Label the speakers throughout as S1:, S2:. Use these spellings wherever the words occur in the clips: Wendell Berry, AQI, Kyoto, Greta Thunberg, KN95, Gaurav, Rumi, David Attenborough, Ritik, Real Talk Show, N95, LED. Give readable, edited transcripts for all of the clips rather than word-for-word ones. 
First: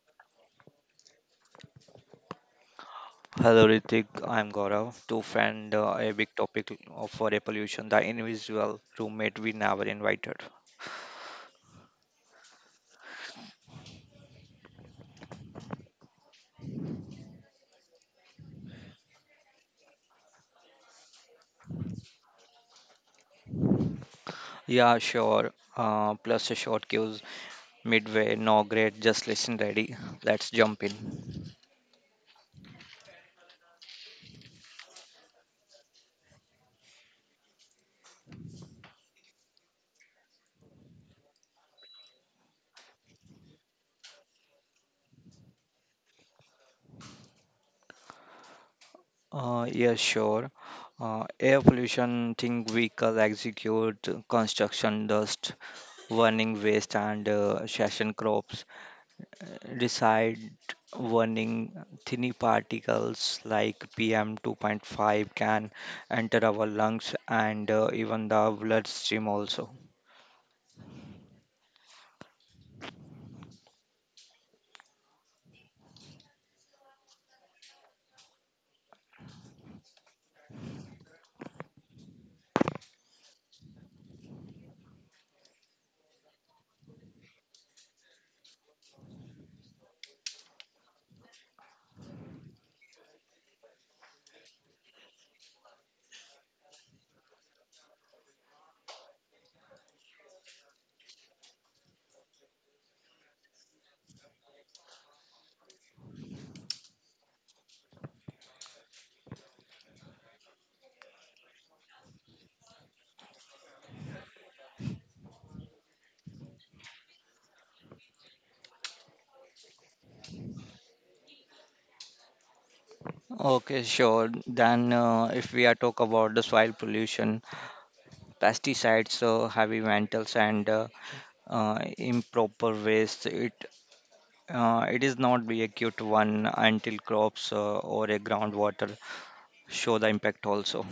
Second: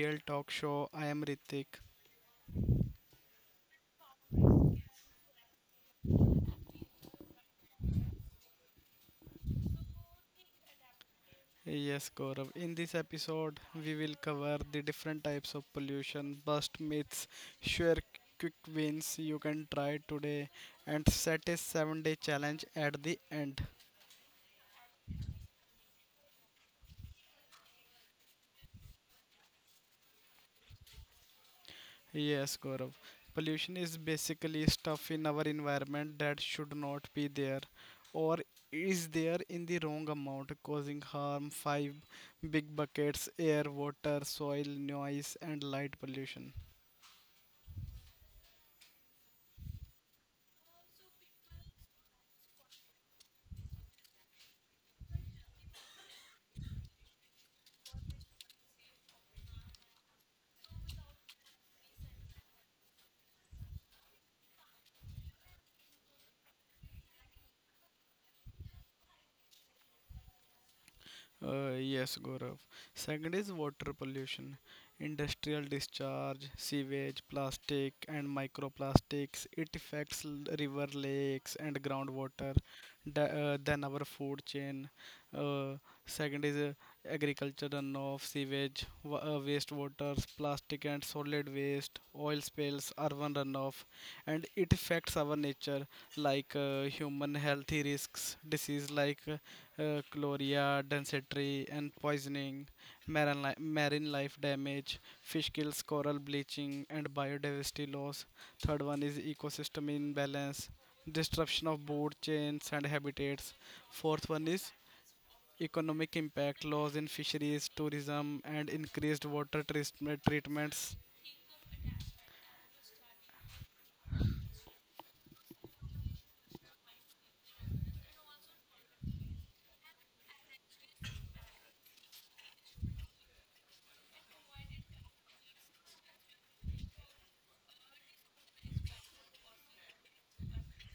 S1: Real Talk Show. I am Ritik.
S2: hello Ritik, I'm Gaurav. To friend a big topic of for air pollution, the invisible roommate we never invited.
S1: Yes, Gaurav. In this episode, we will cover the different types of pollution, bust myths, share quick wins you can try today, and set a 7-day day challenge at the end.
S2: Yeah, sure. Plus a short cues midway. No great. Just listen ready. Let's jump in.
S1: Yes, Gaurav. Pollution is basically stuff in our environment that should not be there or is there in the wrong amount, causing harm. Five big buckets: air, water, soil, noise, and light pollution.
S2: Yeah, sure. Air pollution thing vehicle execute construction dust, burning waste and session crops reside warning tiny particles like pm 2.5 can enter our lungs and even the bloodstream also.
S1: Yes, Gaurav. Second is water pollution. Industrial discharge, sewage, plastic, and microplastics. It affects river, lakes, and groundwater. Then our food chain. Uh, Second is agriculture runoff, sewage, wastewaters, plastic and solid waste, oil spills, urban runoff, and it affects our nature like human healthy risks, disease like. Chloria, dysentery, and poisoning, marine, marine life damage, fish kills, coral bleaching, and biodiversity loss. Third one is ecosystem imbalance, disruption of food chains and habitats. Fourth one is economic impact, loss in fisheries, tourism, and increased water treatment treatments.
S2: Okay, sure, then if we are talk about the soil pollution pesticides heavy metals and improper waste it it is not be a cute one until crops or a groundwater show the impact also.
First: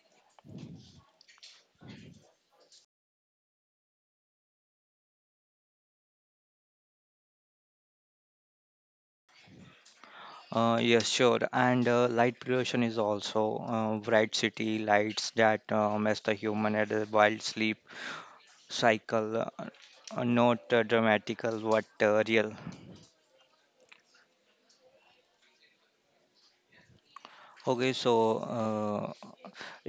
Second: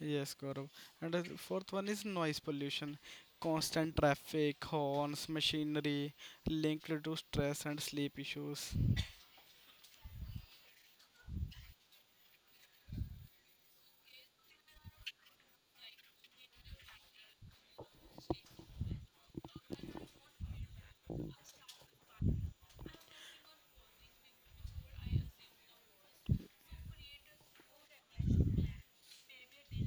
S1: Yes, Gaurav. And the fourth one is noise pollution. Constant traffic, horns, machinery linked to stress and sleep issues.
S2: Yes, sure. And light pollution is also bright city lights that mess the human at a wild sleep cycle. Not dramatical, but real. Okay, so uh,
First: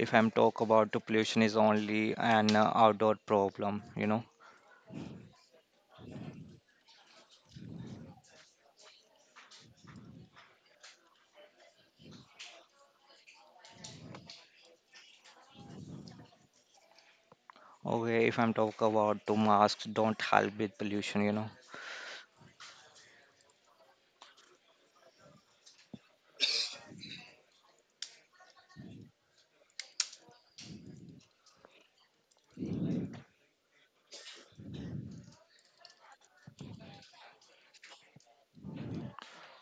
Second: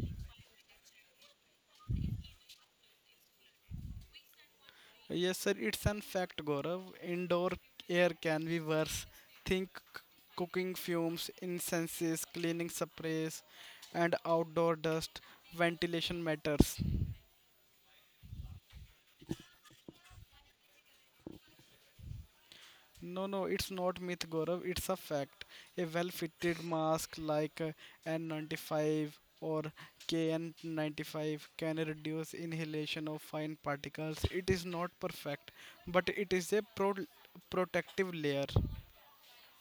S2: if I'm talk about the pollution is only an outdoor problem, you know.
S1: Yes, sir, it's an fact, Gaurav. Indoor air can be worse. Think c- cooking fumes, incenses, cleaning sprays, and outdoor dust. Ventilation matters.
S2: Okay, if I'm talk about the masks don't help with pollution, you know.
S1: No, no, it's not myth, Gaurav. It's a fact. A well-fitted mask like N95 or KN95 can reduce inhalation of fine particles. It is not perfect, but it is a protective layer.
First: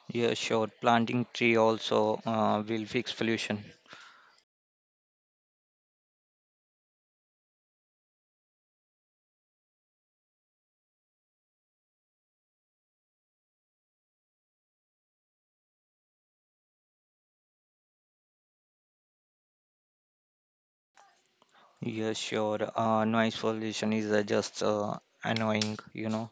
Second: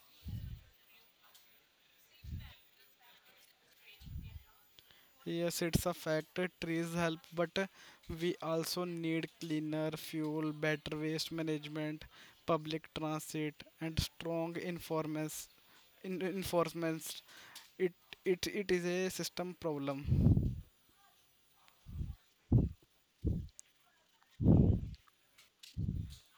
S2: Yeah, sure. Planting tree also will fix pollution.
S1: Yes, it's a fact. Trees help, but we also need cleaner fuel, better waste management, public transit, and strong informants. In enforcements, it it is a system problem.
S2: Yeah, sure. Noise pollution is just annoying, you know.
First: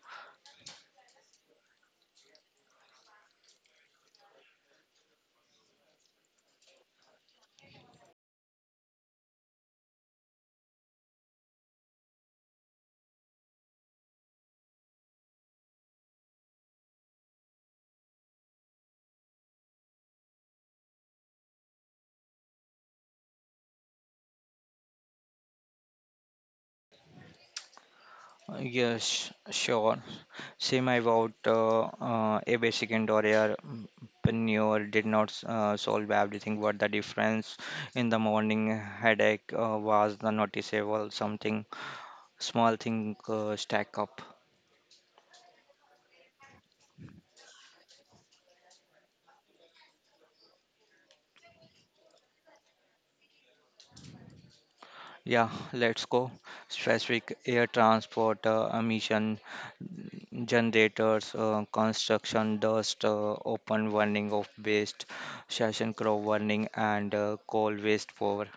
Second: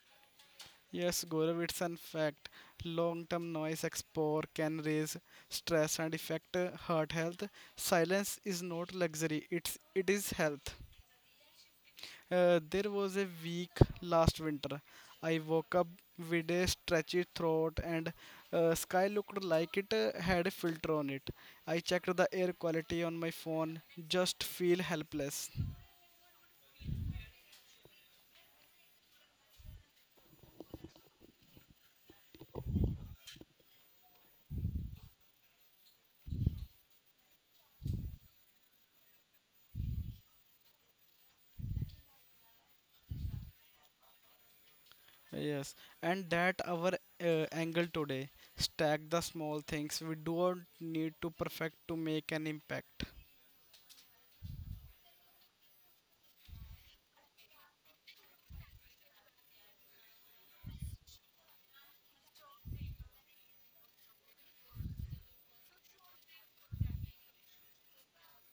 S1: Yes, Gaurav, it's an fact. Long-term noise exposure can raise stress and affect heart health. Silence is not luxury; it is health. There was a week last winter. I woke up with a stretchy throat, and sky looked like it had a filter on it. I checked the air quality on my phone, just feel helpless.
S2: Yes, sure. Same about a basic indoor air mm, manure did not solve everything, but the difference in the morning headache was the noticeable. Something small thing stack up.
S1: Yes, and that our angle today. Stack the small things we don't need to perfect to make an impact.
S2: Yeah, let's go. Specific air transport emission generators, construction dust, open burning of waste, session crop burning, and coal waste power.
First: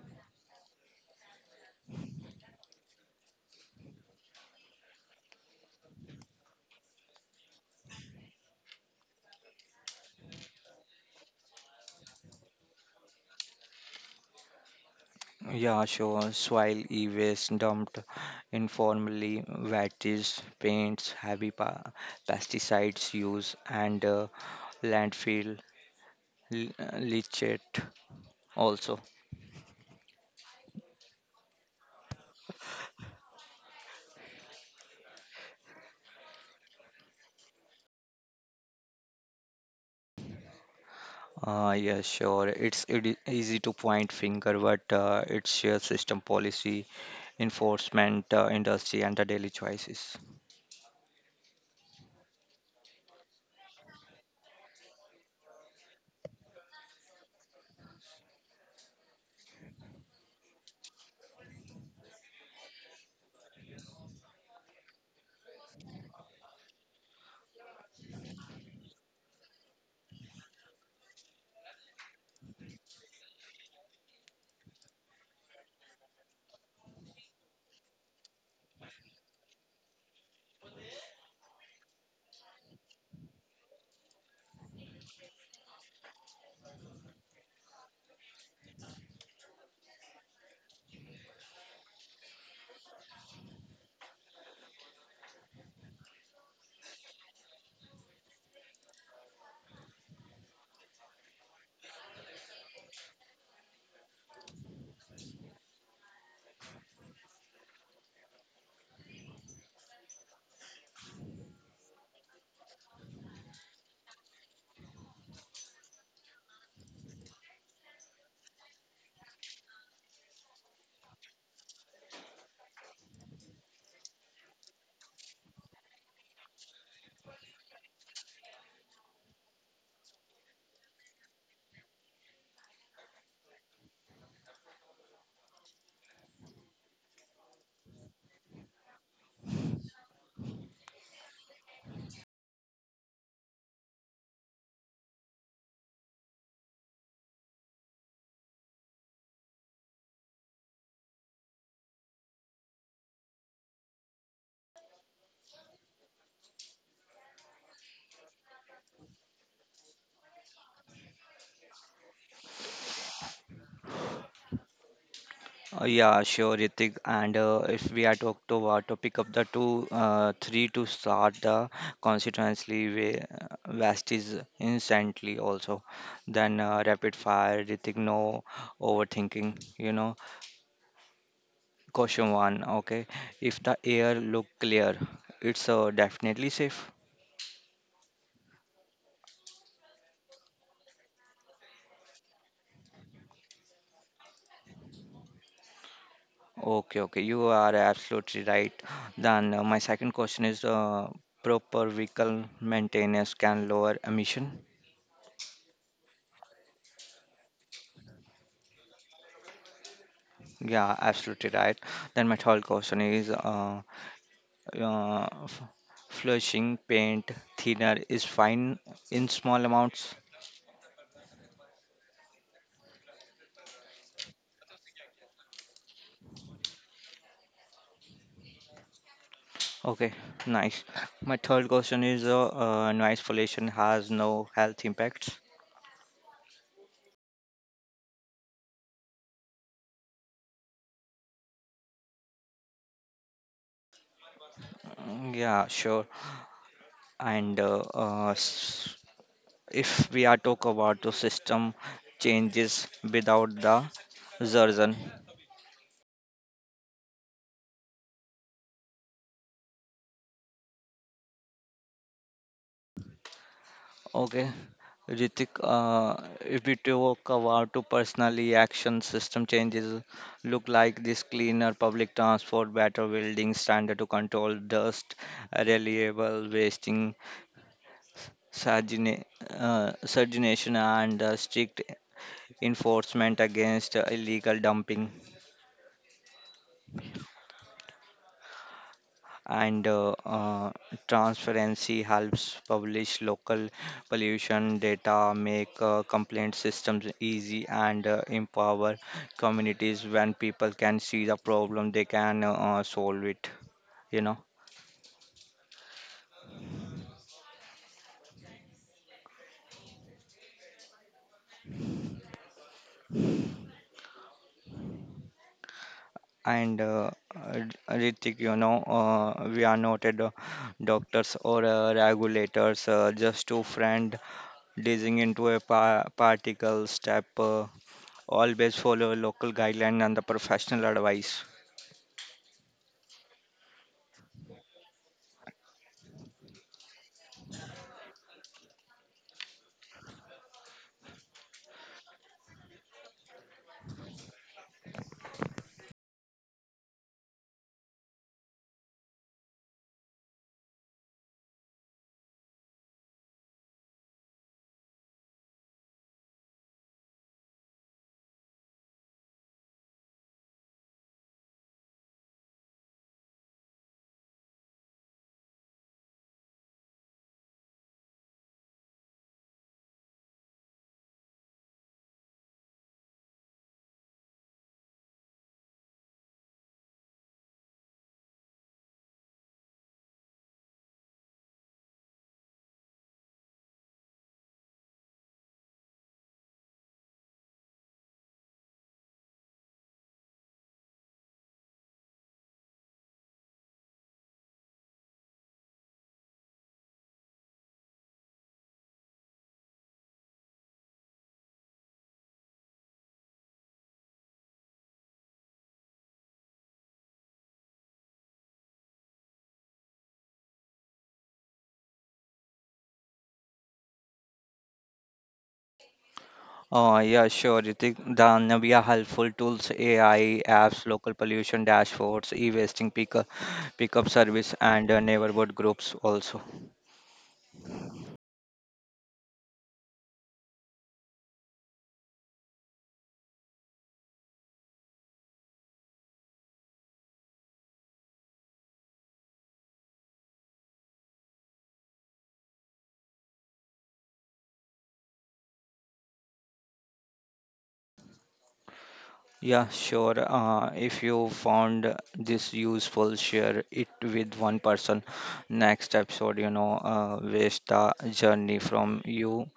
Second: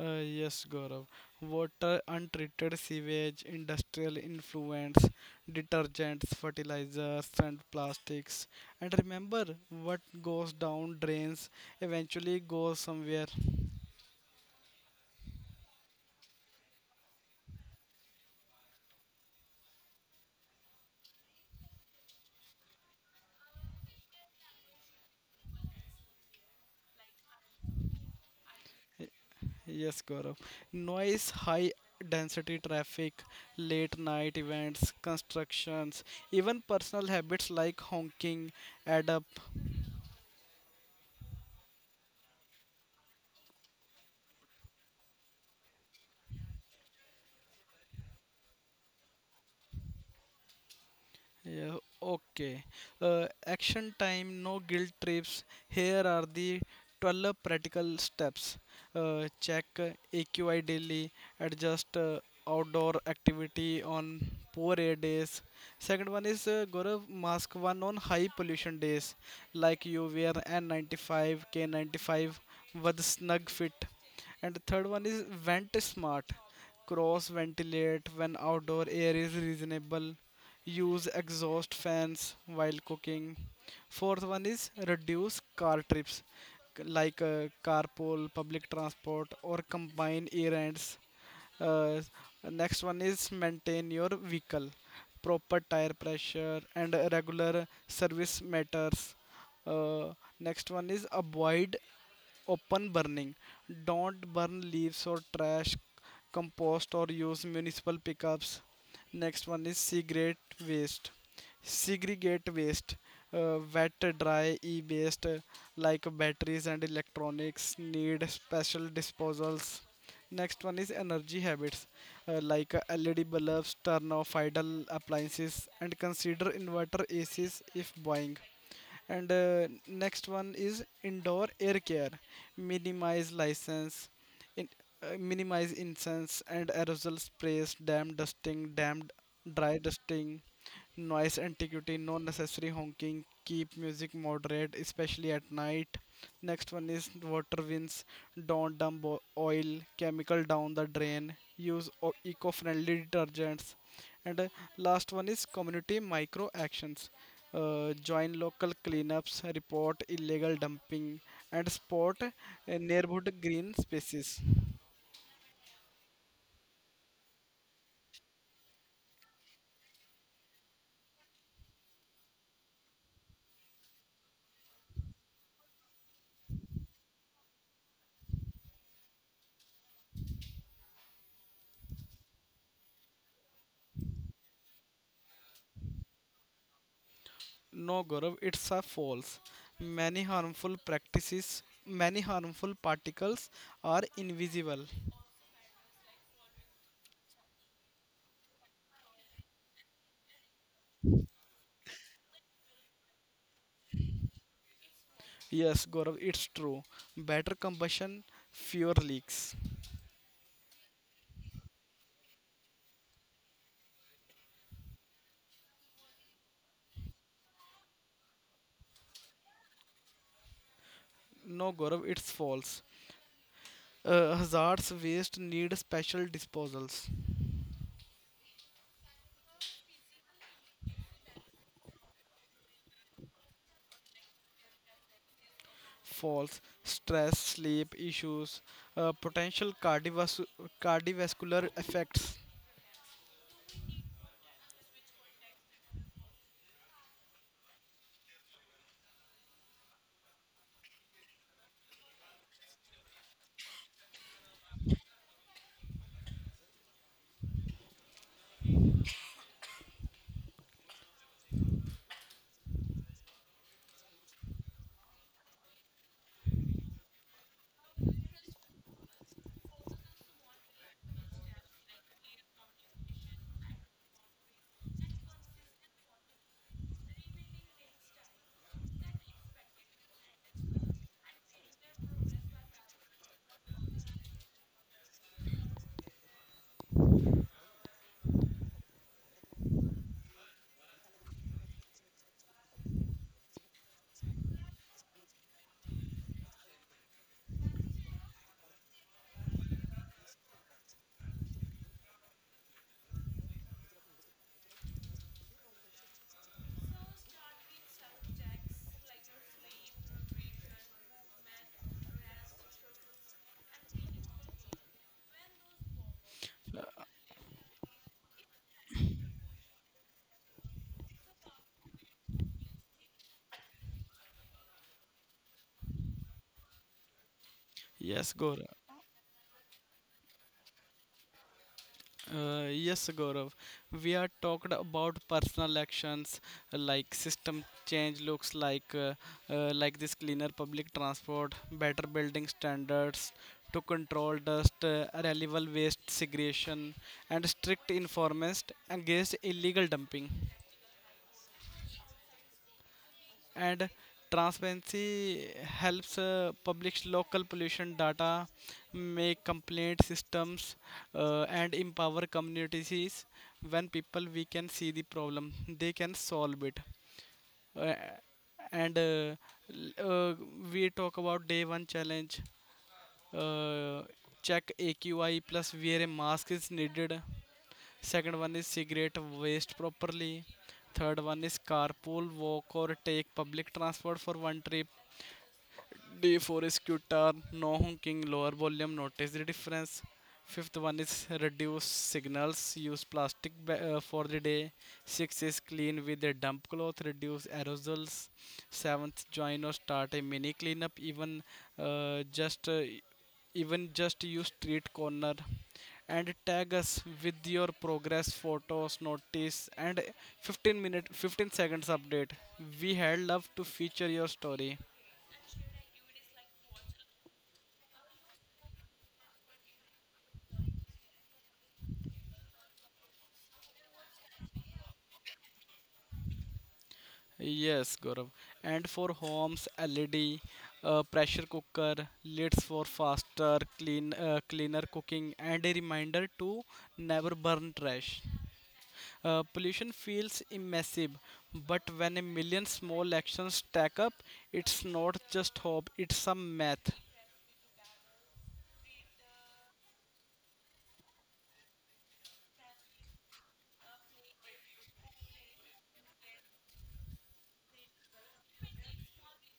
S1: Yes, Gaurav. Water, untreated sewage, industrial influents, detergents, fertilizers, and plastics. And remember, what goes down drains eventually goes somewhere.
S2: Yeah, sure. Soil e-waste dumped informally, waste, paints, pesticides use, and landfill l- leachate also.
S1: Yes, Gaurav. Noise, high density traffic, late night events, constructions, even personal habits like honking add up.
S2: Yeah, sure. It is easy to point finger, but it's your system policy, enforcement, industry, and the daily choices.
S1: Yeah, okay. Action time, no guilt trips. Here are the 12 practical steps. Check AQI daily, adjust outdoor activity on poor air days. Second one is, Gaurav, mask one on high pollution days, like you wear N95, K95 with snug fit. And the third one is vent smart. Cross ventilate when outdoor air is reasonable, use exhaust fans while cooking. Fourth one is reduce car trips, like carpool, public transport, or combine errands. uh, Next one is maintain your vehicle, proper tire pressure and regular service matters. uh, Next one is avoid open burning. Don't burn leaves or trash, compost, or use municipal pickups. Next one is cigarette waste. Segregate waste, wet, dry, e waste like batteries and electronics need special disposals. Next one is energy habits like LED bulbs, turn off idle appliances, and consider inverter ACs if buying. And next one is indoor air care, minimize license in, minimize incense and aerosol sprays, damp dusting, damp dry dusting Noise antiquity, no necessary honking, keep music moderate, especially at night. Next one is water wins, don't dump oil chemical down the drain, use eco-friendly detergents. And last one is community micro actions, join local cleanups, report illegal dumping, and support neighborhood green spaces.
S2: Yeah, sure, Ritik. And if we are talk to pick up the two, three to start the constituency way, vast is instantly also. Then rapid fire, Ritik, no overthinking. You know, question one. Okay, if the air look clear, it's definitely safe.
S1: No, Gaurav, it's a false. Many harmful particles are invisible.
S2: Okay, okay, you are absolutely right. Then my second question is proper vehicle maintenance can lower emission.
S1: Yes, Gaurav, it's true. Better combustion, fewer leaks.
S2: Yeah, absolutely right. Then my third question is uh, f- flushing paint thinner is fine in small amounts.
S1: No, Gaurav, it's false. Hazards waste need special disposals.
S2: Okay, nice. My third question is noise pollution has no health impacts.
S1: False. Stress, sleep issues, potential cardiovascular effects.
S2: Mm, yeah, sure. And if we are talk about the system changes without the Zerzan. Okay, Ritik, if we talk about to personally action system changes, look like this cleaner public transport, better building standard to control dust, reliable wasting, surgina- surgination, and strict enforcement against illegal dumping. And transparency helps publish local pollution data, make complaint systems easy, and empower communities when people can see the problem, they can solve it, you know. And Ritik, you know, we are not a doctors or regulators, just two friends dazing into a particle step.
S1: Yes, Gaurav.
S2: Always follow local guideline and the professional advice.
S1: Yes, Gaurav. We are talked about personal actions like system change looks like this cleaner public transport, better building standards to control dust, reliable waste segregation, and strict enforcement against illegal dumping. And transparency helps, publish local pollution data, make complaint systems, and empower communities. When people we can see the problem, they can solve it. uh, and uh, l- uh, we talk about day one challenge. uh, Check AQI plus wear a mask is needed. Second one is cigarette waste properly. Third one is carpool, walk, or take public transport for one trip. D4 is guitar, no honking, lower volume. Notice the difference. Fifth one is reduce signals, use plastic for the day. Six is clean with a damp cloth, reduce aerosols. Seventh, join or start a mini cleanup, uh, just uh, even just use street corner and tag us with your progress photos notice, and 15 minute 15 seconds update, we had love to feature your story.
S2: Yeah, sure, Ritik. The Navia helpful tools, AI apps, local pollution dashboards, e-wasting pickup, pickup service, and neighborhood groups also.
S1: Yes, Gaurav. And for homes, LED, pressure cooker, lids for faster, cleaner cooking, and a reminder to never burn trash. Pollution feels immersive, but when a million small actions stack up, it's not just hope, it's a math.
S2: Yeah, sure. If you found this useful, share it with one person. Next episode, you know, waste the journey from you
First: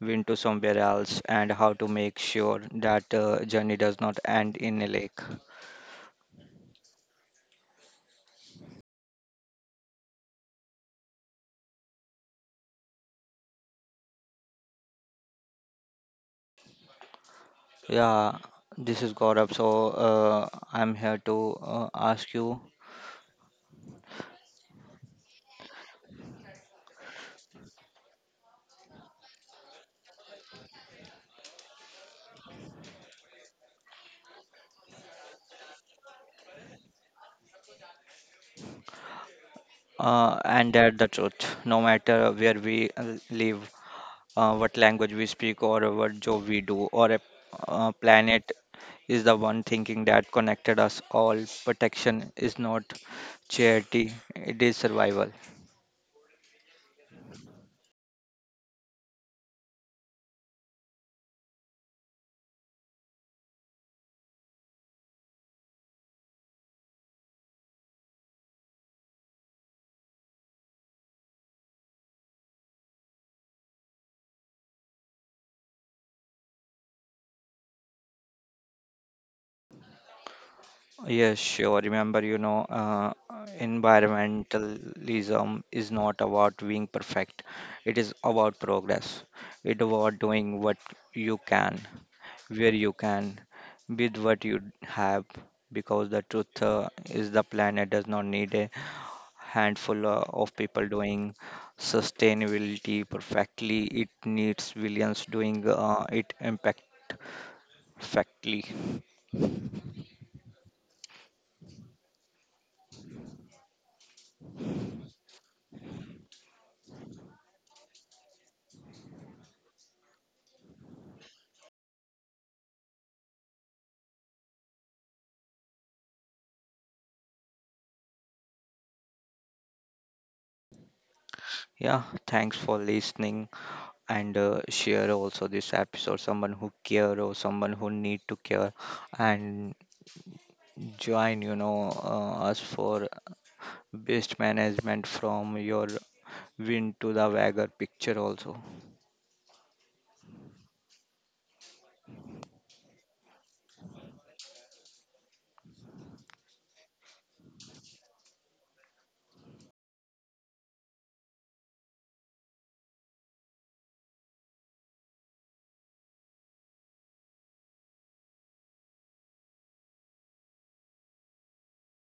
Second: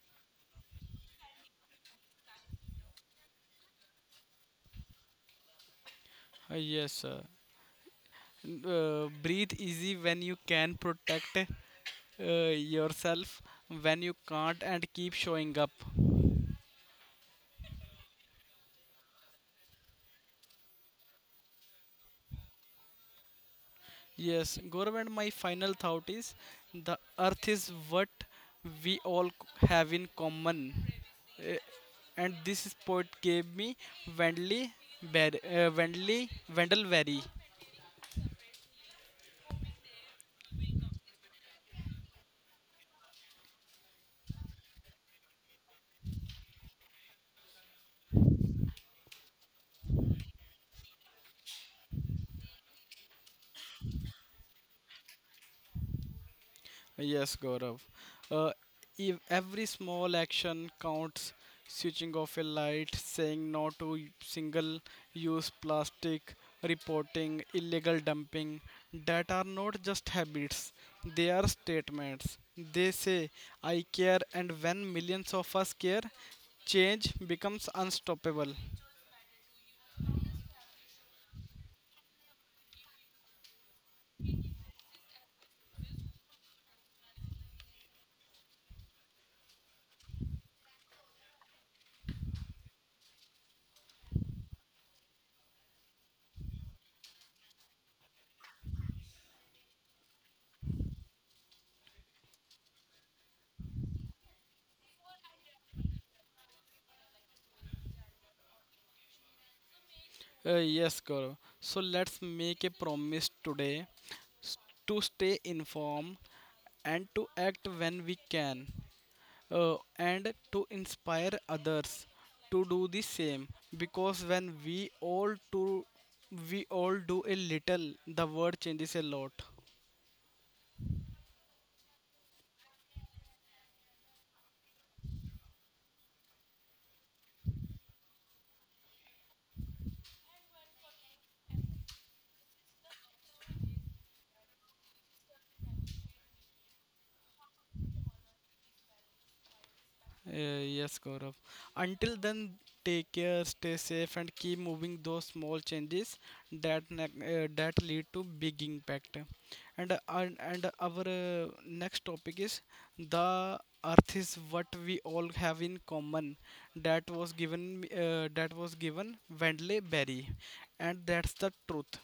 S2: win to somewhere else and how to make sure that journey does not end in a lake.
S1: Yes, sir. Breathe easy when you can, protect yourself when you can't, and keep showing up.
S2: Yeah, this is Gaurav. So I'm here to ask you
S1: Yes, Gaurav, and my final thought is the earth is what we all have in common. Eh, and this sport gave me Wendley, Ber- Wendley Wendelberry.
S2: and that the truth. No matter where we live, what language we speak, or what job we do, or a planet is the one thinking that connected us all. Protection is not charity; it is survival.
S1: Yes, Gaurav. Uh, if every small action counts, switching off a light, saying no to single use plastic, reporting illegal dumping, that are not just habits, they are statements. They say, I care, and when millions of us care, change becomes unstoppable.
S2: Yes, sure. Remember, you know, environmentalism is not about being perfect. It is about progress. It about doing what you can, where you can, with what you have. Because the truth is, the planet does not need a handful of people doing sustainability perfectly. It needs billions doing it impact perfectly.
S1: Yes, Gaurav. So let's make a promise today, s- to stay informed and to act when we can, and to inspire others to do the same. Because when we all do a little, the world changes a lot.
S2: Yeah, thanks for listening. And share also this episode someone who care or someone who need to care and join, you know, us for best management from your win to the wager picture also.
S1: Uh, yes, Gaurav. Until then, take care, stay safe, and keep moving those small changes that that lead to big impact. And our next topic is: the Earth is what we all have in common. That was given Wendley Berry, and that's the truth.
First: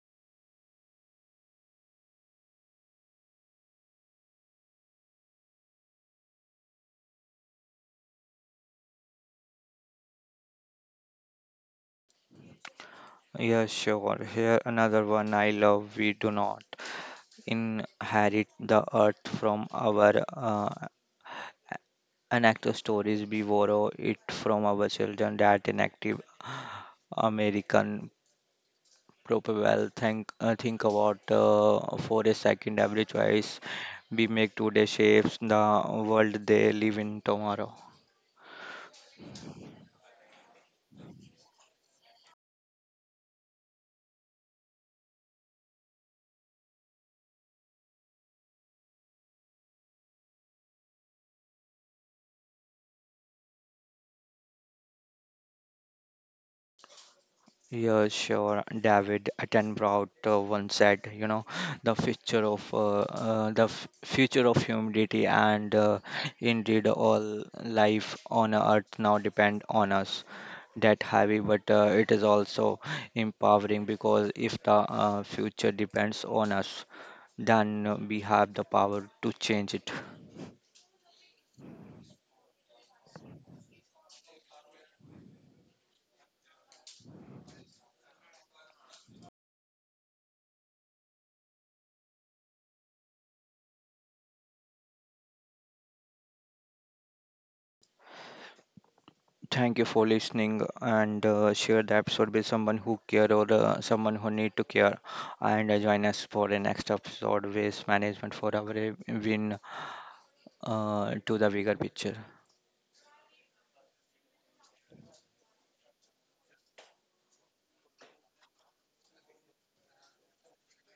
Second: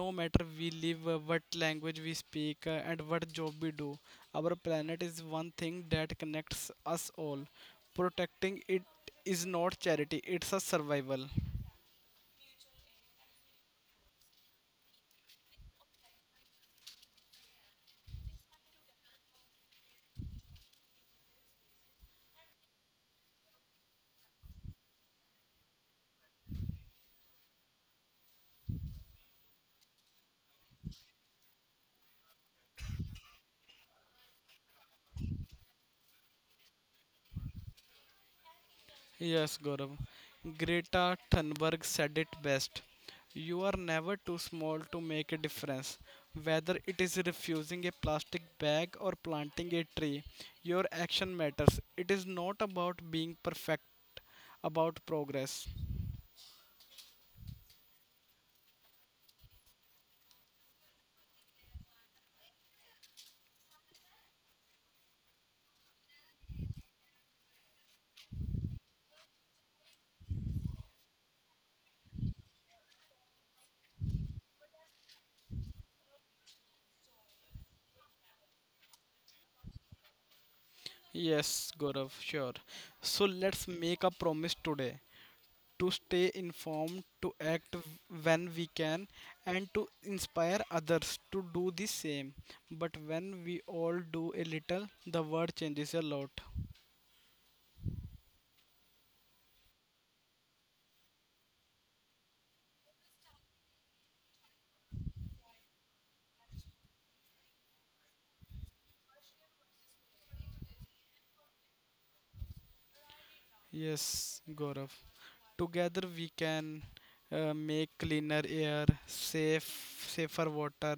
S1: No matter we live, what language we speak, and what job we do, our planet is one thing that connects us all. Protecting it is not charity, it's a survival.
S2: Yeah, sure, here another one I love. We do not inherit the earth from our inactive stories. We borrow it from our children. That inactive american proper well think, think about for a second, every choice we make today shapes the world they live in tomorrow.
S1: Yes, Gaurav. Greta Thunberg said it best. You are never too small to make a difference. Whether it is refusing a plastic bag or planting a tree, your action matters. It is not about being perfect, about progress.
S2: Yeah, sure. David Attenborough once said, you know, the future of uh, the f- future of humanity and indeed all life on earth now depend on us. That heavy, but it is also empowering, because if the future depends on us then we have the power to change it.
S1: Yes, Gaurav, sure. So let's make a promise today, to stay informed, to act when we can, and to inspire others to do the same. But when we all do a little, the world changes a lot.
S2: Thank you for listening and share the episode with someone who care or someone who need to care. And join us for the next episode, Waste Management for Every win to the bigger picture.
S1: Yes, Gaurav. Together we can make cleaner air, safer water,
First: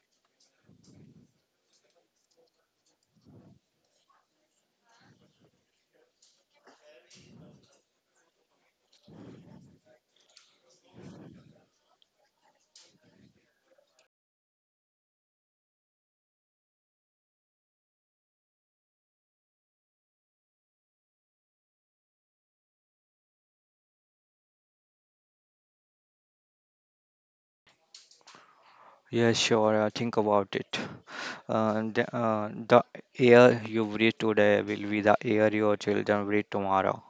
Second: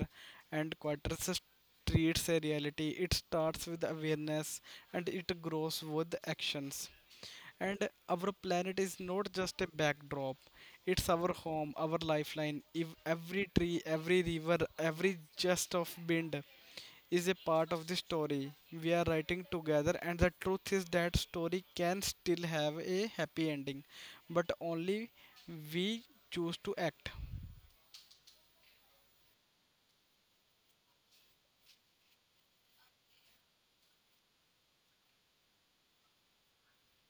S1: and quieter streets a reality. It starts with awareness and it grows with actions. And our planet is not just a backdrop, it's our home, our lifeline. If every tree, every river, every gust of wind is a part of the story we are writing together, and the truth is that story can still have a happy ending, but only we choose to act.
S2: Yeah, sure. Think about it. The air you breathe today will be the air your children breathe tomorrow.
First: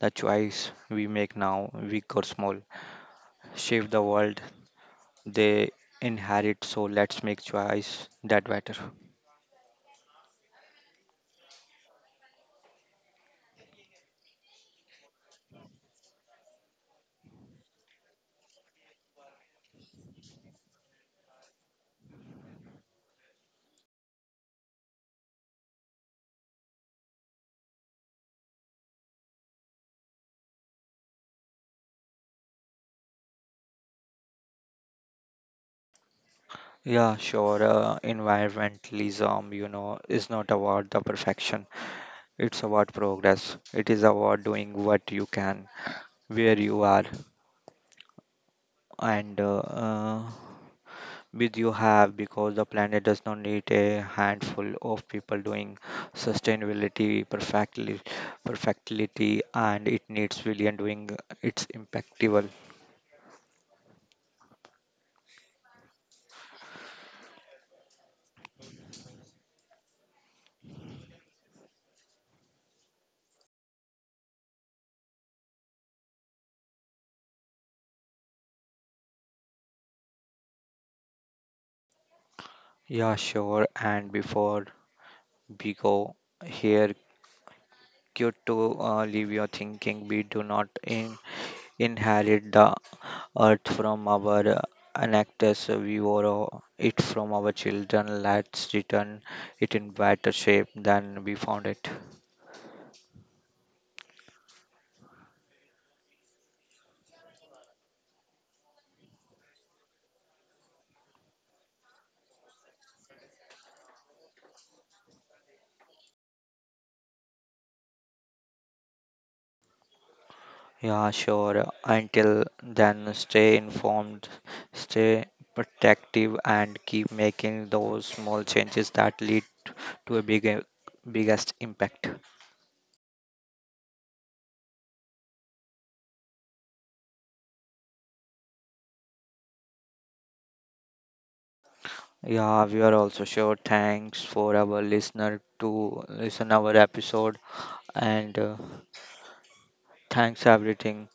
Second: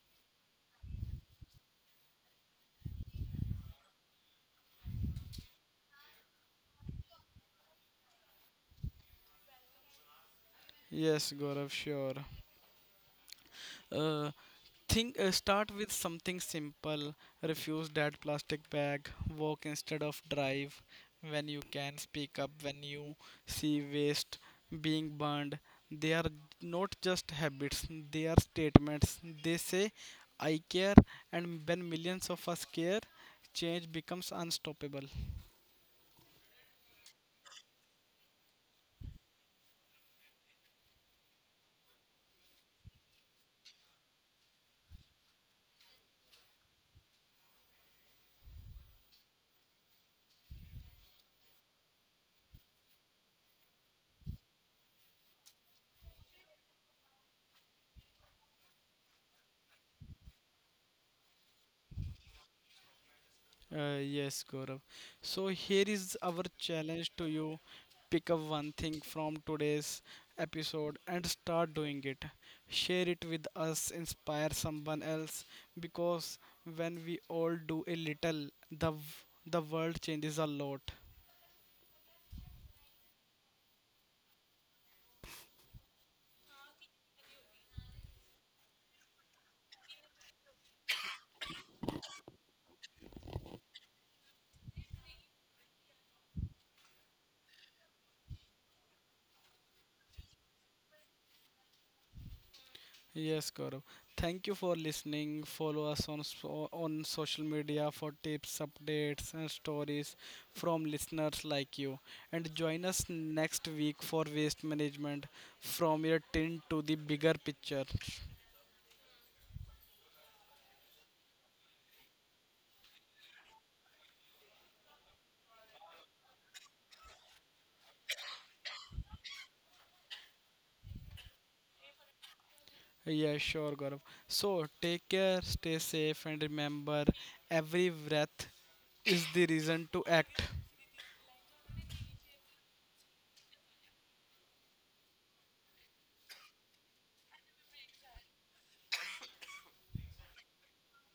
S2: The choice we make now, big or small, shape the world they inherit. So let's make choice that better.
S1: Yes, Gaurav, sure. Uh, think Start with something simple. Refuse that plastic bag. Walk instead of drive. When you can, speak up when you see waste being burned. They are not just habits; they are statements. They say, "I care," and when millions of us care, change becomes unstoppable.
S2: Yeah, sure. Environmentalism, you know, is not about the perfection. It's about progress. It is about doing what you can, where you are, and with you have, because the planet does not need a handful of people doing sustainability perfectly, perfectly, and it needs billion doing its impactful.
S1: Yes, Gaurav. So here is our challenge to you. Pick up one thing from today's episode and start doing it. Share it with us, inspire someone else, because when we all do a little, the world changes a lot.
S2: Yeah, sure. And Because Here, Kyoto leave your thinking. We do not inherit the earth from our anactors. We borrow it from our children. Let's return it in better shape than we found it.
S1: Yes, Gaurav. Thank you for listening. Follow us on on social media for tips, updates, and stories from listeners like you. And join us next week for waste management from your tin to the bigger picture.
S2: Yeah, sure. Until then, stay informed, stay protective, and keep making those small changes that lead to a biggest impact.
S1: Yeah, sure, Gaurav. So take care, stay safe, and remember, every breath is the reason to act.
S2: Yeah, we are also sure. Thanks for our listener to listen our episode and thanks everything.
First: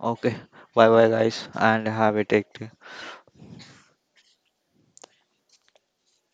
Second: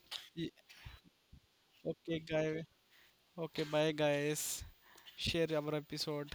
S2: Okay,
S1: Ye-
S2: bye bye guys and have
S1: Okay,
S2: a
S1: guys.
S2: take.
S1: Okay, bye, guys. Share our episode.